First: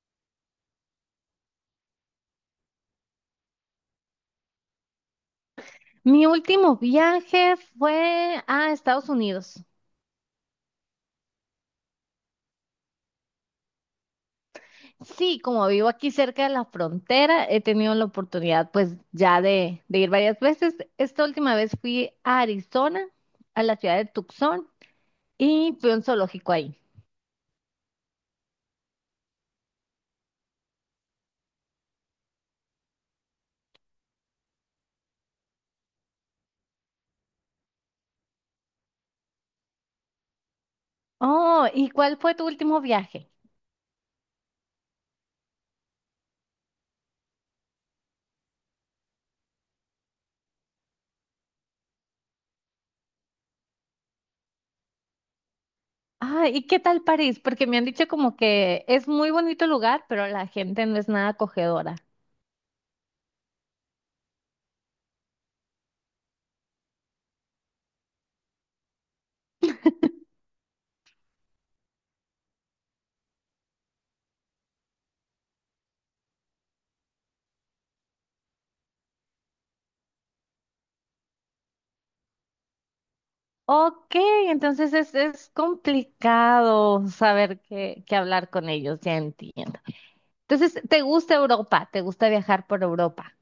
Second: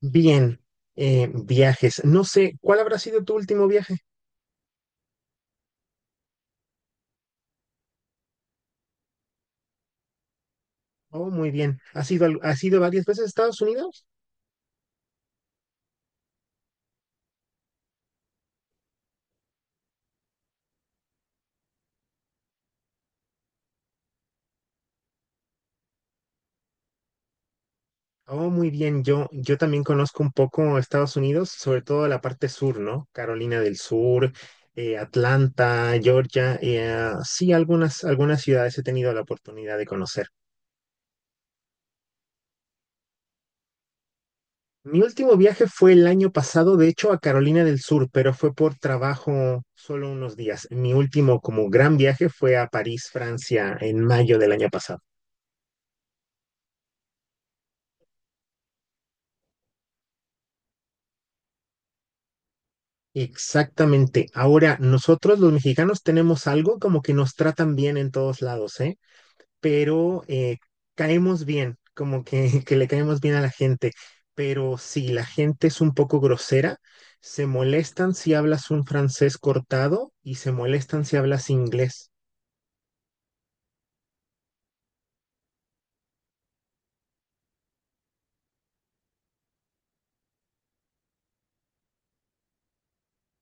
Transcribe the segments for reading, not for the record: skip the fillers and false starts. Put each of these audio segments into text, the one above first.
Bien, viajes. No sé, ¿cuál habrá sido tu último viaje? Mi último viaje fue a Estados Unidos. Oh, muy bien. ¿Has ido, has ido varias veces a Estados Unidos? Sí, como vivo aquí cerca de la frontera, he tenido la oportunidad pues ya de ir varias veces. Esta última vez fui a Arizona, a la ciudad de Tucson, y fui a un zoológico ahí. Oh, muy bien. Yo también conozco un poco Estados Unidos, sobre todo la parte sur, ¿no? Carolina del Sur, Atlanta, Georgia. Sí, algunas ciudades he tenido la oportunidad de conocer. Oh, ¿y cuál fue tu último viaje? Mi último viaje fue el año pasado, de hecho, a Carolina del Sur, pero fue por trabajo solo unos días. Mi último como gran viaje fue a París, Francia, en mayo del año pasado. Ah, ¿y qué tal París? Porque me han dicho como que es muy bonito el lugar, pero la gente no es nada acogedora. Exactamente. Ahora, nosotros los mexicanos tenemos algo como que nos tratan bien en todos lados, ¿eh? Pero caemos bien, como que, que le caemos bien a la gente. Pero si la gente es un poco grosera, se molestan si hablas un francés cortado y se molestan si hablas inglés. Ok, entonces es complicado saber qué hablar con ellos, ya entiendo. Entonces, ¿te gusta Europa? ¿Te gusta viajar por Europa?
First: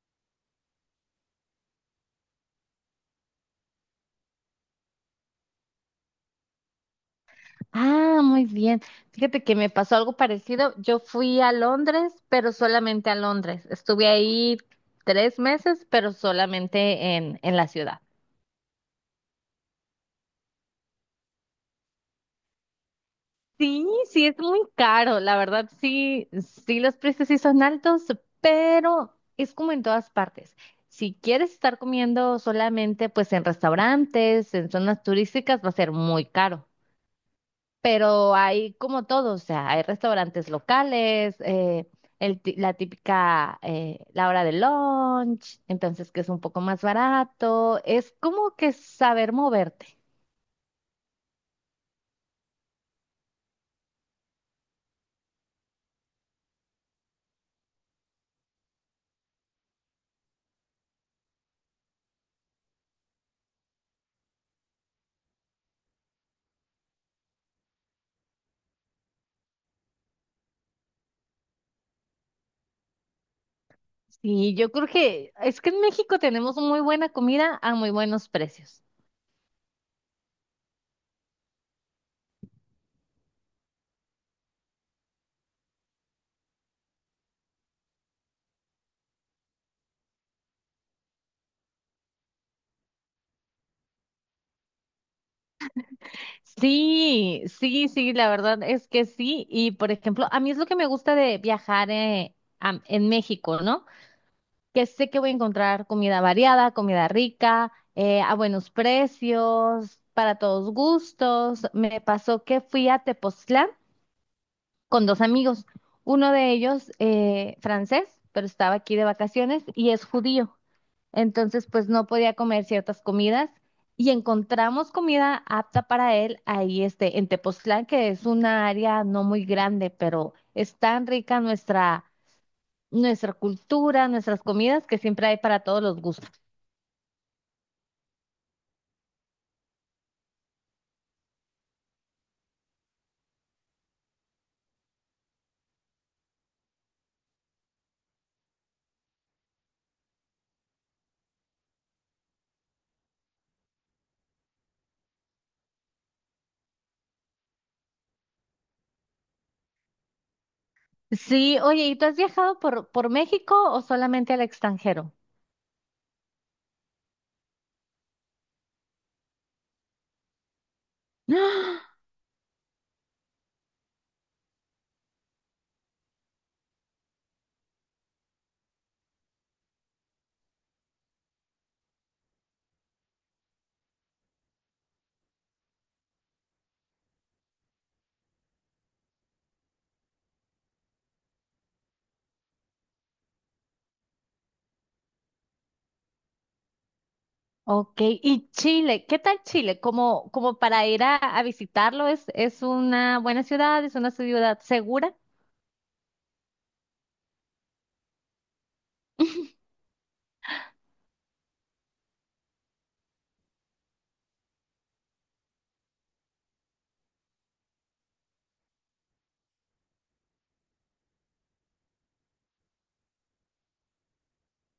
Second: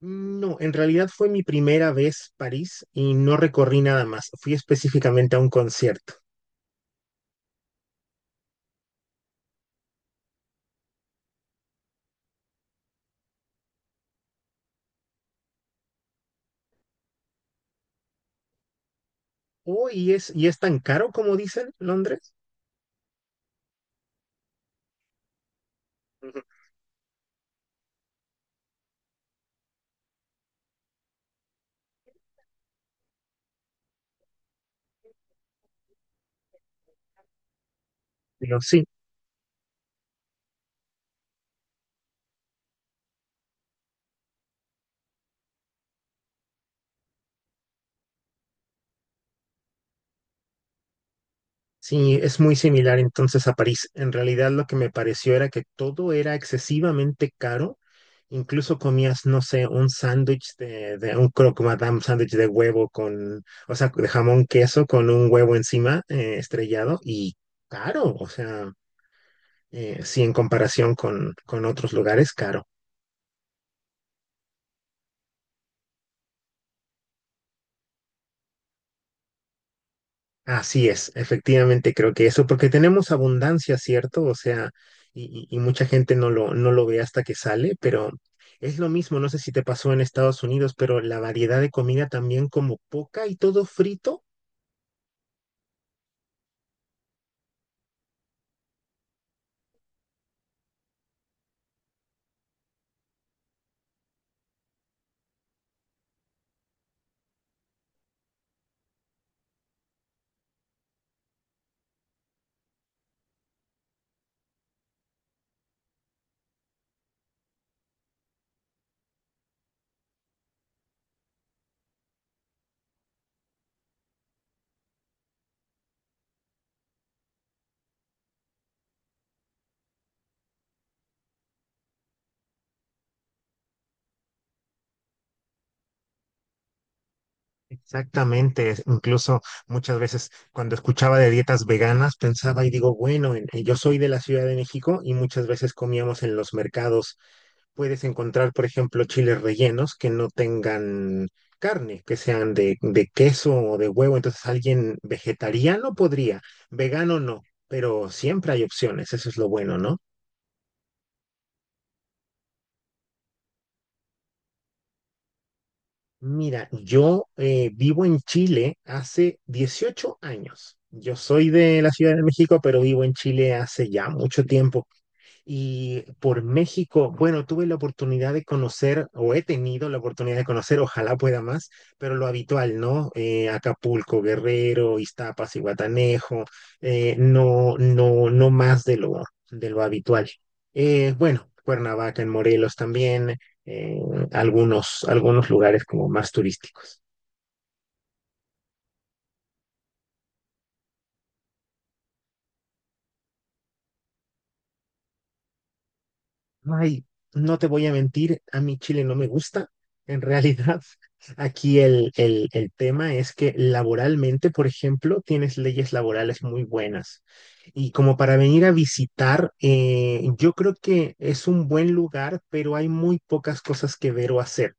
No, en realidad fue mi primera vez París y no recorrí nada más. Fui específicamente a un concierto. Ah, muy bien. Fíjate que me pasó algo parecido. Yo fui a Londres, pero solamente a Londres. Estuve ahí 3 meses, pero solamente en la ciudad. Oh, y es tan caro como dicen Londres. Sí, sí, es muy caro, la verdad, sí, Ujú. sí, los precios sí son altos, pero es como en todas partes. Si quieres estar comiendo solamente pues en restaurantes, en zonas turísticas, va a ser muy caro, pero Digo, hay sí. como todo, o sea, hay restaurantes locales, la típica, la hora de lunch, entonces que es un poco más barato, es como que saber moverte. Sí, es muy similar entonces a París. En realidad lo que me pareció era que todo era excesivamente caro. Incluso comías, no sé, un sándwich de un croque madame, sándwich de huevo con, o sea, de jamón queso con un huevo encima estrellado y caro. O sea, sí, en comparación con otros lugares, caro. Sí, yo creo que es que en México tenemos muy buena comida a muy buenos precios. Así es, efectivamente creo que eso, porque tenemos abundancia, ¿cierto? O sea, y mucha gente no lo ve hasta que sale, pero es lo mismo, no sé si te pasó en Estados Unidos, pero la variedad de comida también como poca y todo frito. Sí, sí, sí, la verdad es que sí. Y por ejemplo, a mí es lo que me gusta de viajar en México, ¿no? Que sé que voy a encontrar comida variada, comida rica, a buenos precios, para todos gustos. Me pasó que fui a Tepoztlán con dos amigos, uno de ellos francés, pero estaba aquí de vacaciones y es judío. Entonces, pues no podía comer ciertas comidas y encontramos comida apta para él ahí en Tepoztlán, que es una área no muy grande, pero es tan rica nuestra, nuestra cultura, nuestras comidas, que siempre hay para todos los gustos. Exactamente, incluso muchas veces cuando escuchaba de dietas veganas pensaba y digo, bueno, yo soy de la Ciudad de México y muchas veces comíamos en los mercados. Puedes encontrar, por ejemplo, chiles rellenos que no tengan carne, que sean de queso o de huevo. Entonces, alguien vegetariano podría, vegano no, pero siempre hay opciones, eso es lo bueno, ¿no? Sí, oye, ¿y tú has viajado por México o solamente al extranjero? Mira, yo vivo en Chile hace 18 años. Yo soy de ¡Ah! la Ciudad de México, pero vivo en Chile hace ya mucho tiempo. Y por México, bueno, tuve la oportunidad de conocer, o he tenido la oportunidad de conocer, ojalá pueda más, pero lo habitual, ¿no? Acapulco, Guerrero, Iztapas, Iguatanejo, no, no, no más de lo habitual. Bueno, Cuernavaca en Morelos también, eh, algunos lugares como más turísticos. Ok, y Chile, ¿qué tal Chile? Como, como para ir a visitarlo, ¿es una buena ciudad? ¿Es una ciudad segura? Ay, no te voy a mentir, a mí Chile no me gusta. En realidad, aquí el tema es que laboralmente, por ejemplo, tienes leyes laborales muy buenas. Y como para venir a visitar, yo creo que es un buen lugar, pero hay muy pocas cosas que ver o hacer.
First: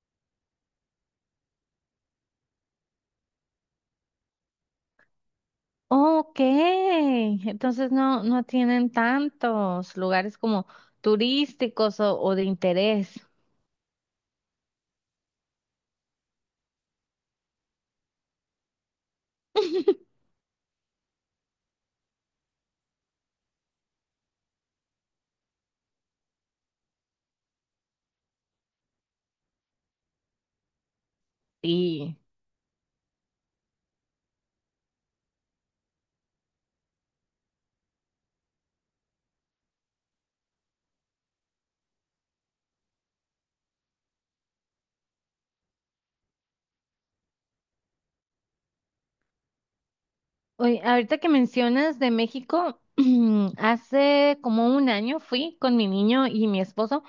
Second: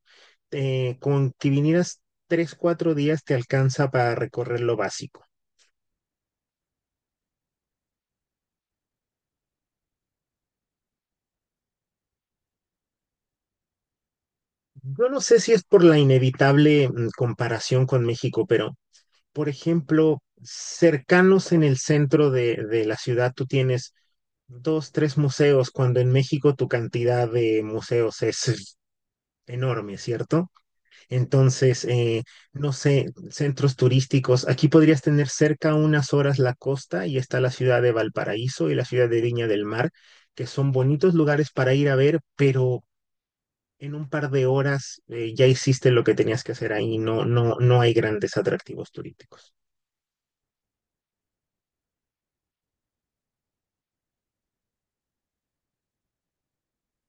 Con que vinieras 3, 4 días te alcanza para recorrer lo básico. Ok, entonces no, no tienen tantos lugares como turísticos o de interés. Yo no sé si es por la inevitable comparación con México, pero por ejemplo, cercanos en el centro de la ciudad, tú tienes dos, tres museos, cuando en México tu cantidad de museos es enorme, ¿cierto? Entonces, Y no sé, centros turísticos, aquí podrías tener cerca unas horas la costa y está la ciudad de Valparaíso y la ciudad de Viña del Mar, que son bonitos lugares para ir a ver, pero en un par de horas ya hiciste lo que tenías que hacer ahí, no, no, no hay grandes atractivos turísticos. oye, ahorita que mencionas de México, hace como un año fui con mi niño y mi esposo.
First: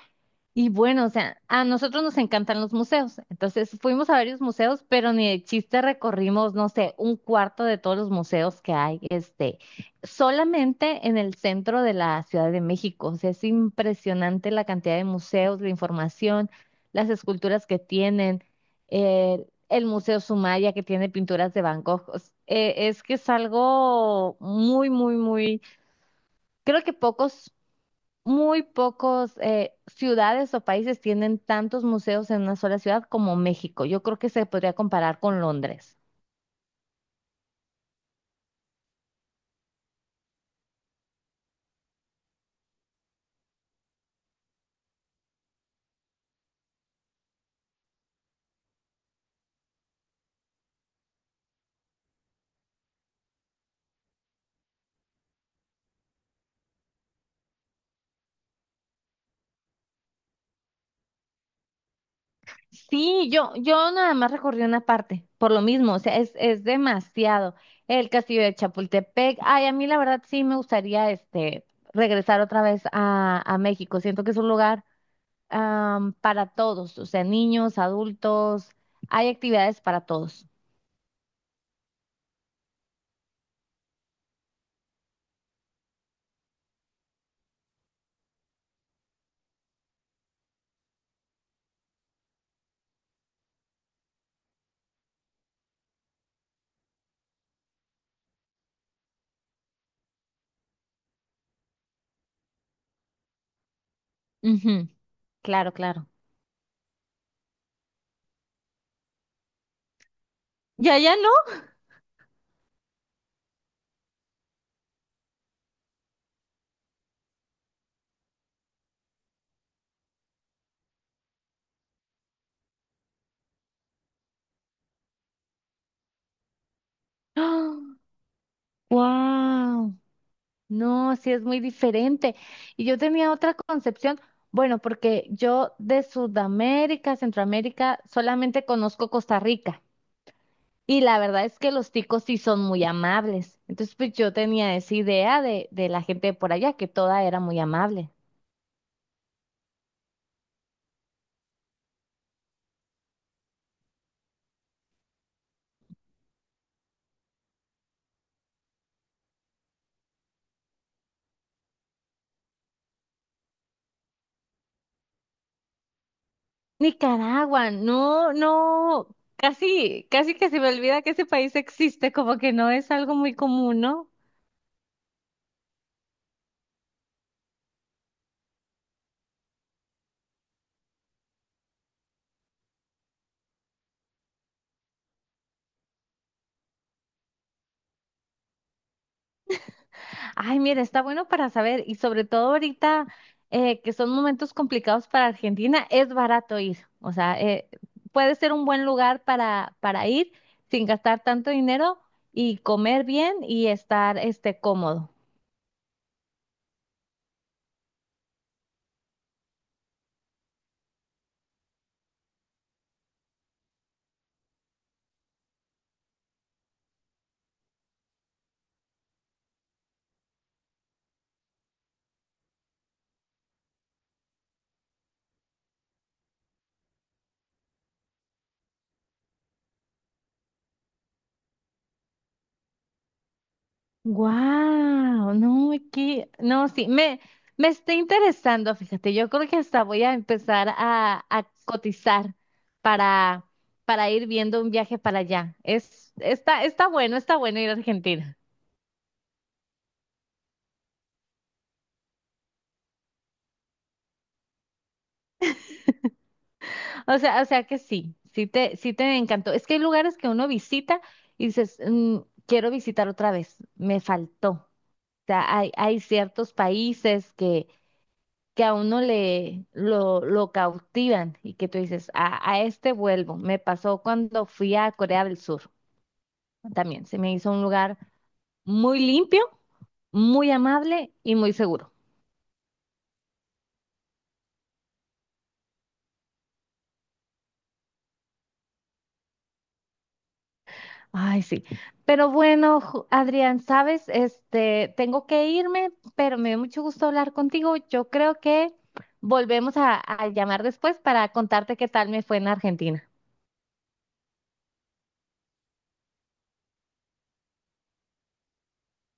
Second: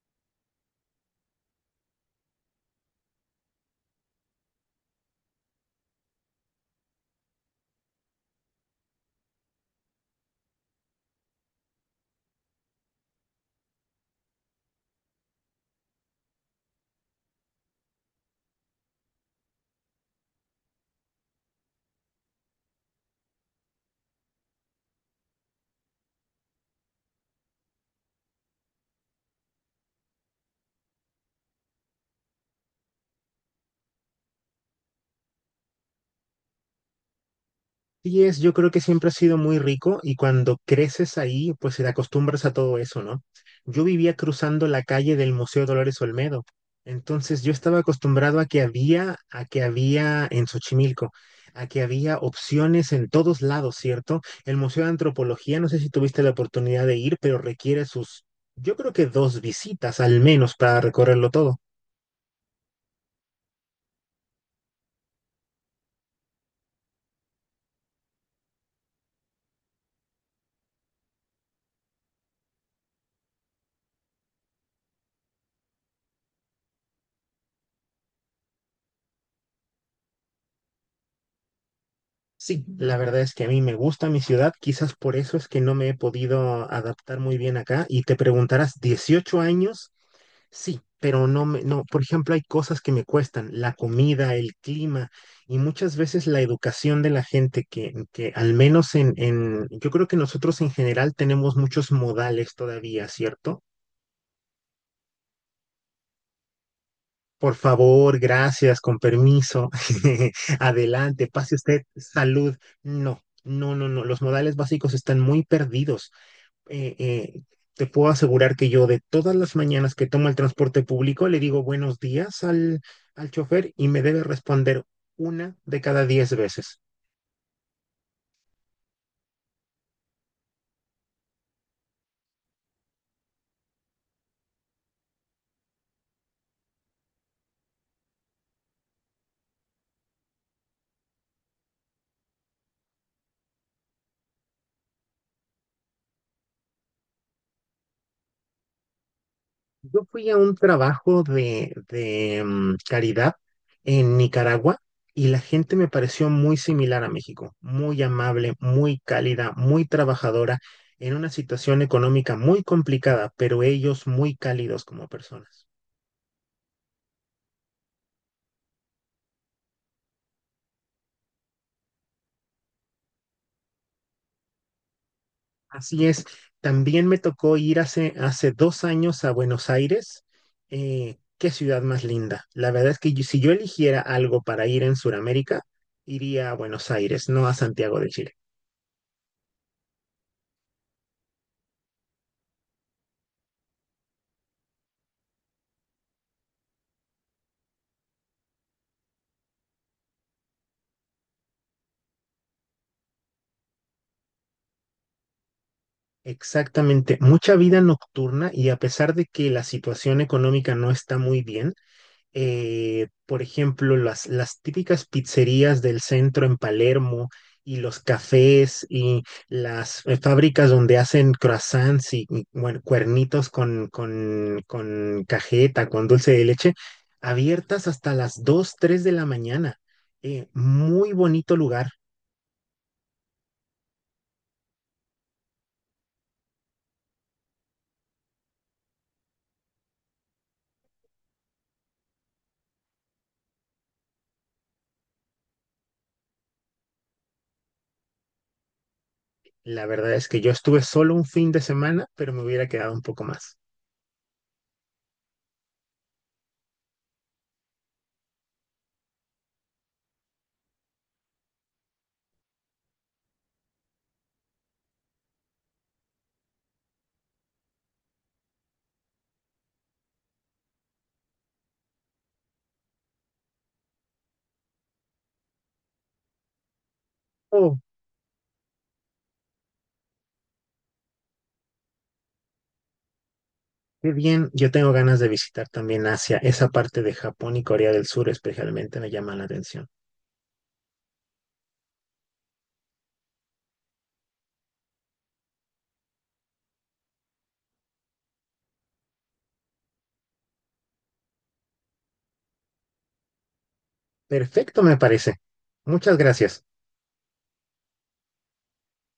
Y bueno, o sea, a nosotros nos encantan los museos. Entonces fuimos a varios museos, pero ni de chiste recorrimos, no sé, un cuarto de todos los museos que hay, solamente en el centro de la Ciudad de México. O sea, es impresionante la cantidad de museos, la información, las esculturas que tienen, el Museo Sumaya que tiene pinturas de Van Gogh. Es que es algo muy, muy, muy, creo que pocos muy pocos ciudades o países tienen tantos museos en una sola ciudad como México. Yo creo que se podría comparar con Londres. Sí es, yo creo que siempre ha sido muy rico y cuando creces ahí, pues te acostumbras a todo eso, ¿no? Yo vivía cruzando la calle del Museo Dolores Olmedo, entonces yo estaba acostumbrado a que había en Xochimilco, a que había opciones en todos lados, ¿cierto? El Museo de Antropología, no sé si tuviste la oportunidad de ir, pero requiere sus, yo creo que dos visitas al menos para recorrerlo todo. Sí, yo nada más recorrí una parte, por lo mismo, o sea, es demasiado. El castillo de Chapultepec, ay, a mí la verdad sí me gustaría regresar otra vez a México. Siento que es un lugar para todos, o sea, niños, adultos, hay actividades para todos. Sí, la verdad es que a mí me gusta mi ciudad, quizás por eso es que no me he podido adaptar muy bien acá. Y te preguntarás, ¿18 años? Sí, pero no me, no, por ejemplo, hay cosas que me cuestan, la comida, el clima y muchas veces la educación de la gente que al menos en, yo creo que nosotros en general tenemos muchos modales todavía, ¿cierto? Ujú, claro, claro. Por favor, gracias, con permiso, Ya, ya adelante, no. pase usted, salud. No, no, no, no, los modales básicos están muy perdidos. eh, eh, Te puedo asegurar que yo de todas las mañanas que tomo el transporte público le digo buenos días al chofer y me debe responder una de cada 10 veces. ¡Wow! No, sí es muy diferente. Y yo tenía otra concepción, bueno, porque yo de Sudamérica, Centroamérica, solamente conozco Costa Rica. Y la verdad es que los ticos sí son muy amables. Entonces, pues yo tenía esa idea de la gente de por allá, que toda era muy amable. Yo fui a un trabajo de caridad en Nicaragua y la gente me pareció muy similar a México, muy amable, muy cálida, muy trabajadora, en una situación económica muy complicada, pero ellos muy cálidos como personas. Nicaragua, no, no, casi, casi que se me olvida que ese país existe, como que no es algo muy común, ¿no? Así es, también me tocó ir hace 2 años a Buenos Aires. Qué ciudad más linda. La verdad es que si yo eligiera algo para ir en Sudamérica, iría a Buenos Aires, no a Santiago de Chile. Ay, mira, está bueno para saber y sobre todo ahorita que son momentos complicados para Argentina, es barato ir. O sea, puede ser un buen lugar para ir sin gastar tanto dinero y comer bien y estar cómodo. Exactamente, mucha vida nocturna y a pesar de que la situación económica no está muy bien, por ejemplo, las típicas pizzerías del centro en Palermo y los cafés y las fábricas donde hacen croissants y, bueno, cuernitos con cajeta, con dulce de leche, abiertas hasta las 2 3 de la mañana. Muy bonito lugar. Wow, no, aquí, no, sí, me está interesando, fíjate, yo creo que hasta voy a empezar a cotizar para, para ir viendo un viaje para allá. Está bueno ir a Argentina. La verdad es que yo estuve solo un fin de semana, pero me hubiera quedado un poco más. O sea que sí, sí te encantó. Es que hay lugares que uno visita y dices, "Mm, quiero visitar otra vez, me faltó. O sea, hay ciertos países que a uno le lo cautivan y que tú dices, a este vuelvo. Me pasó cuando fui a Corea del Sur también. Se me hizo un Oh, lugar muy limpio, muy amable y muy seguro. qué bien, yo tengo ganas de visitar también Asia, esa parte de Japón y Corea del Sur especialmente me llama la atención. Ay, sí. Pero bueno, Adrián, sabes, este, tengo que irme, pero me dio mucho gusto hablar contigo. Yo creo que volvemos a llamar después para contarte qué tal me fue en Argentina. Perfecto, me parece. Muchas gracias.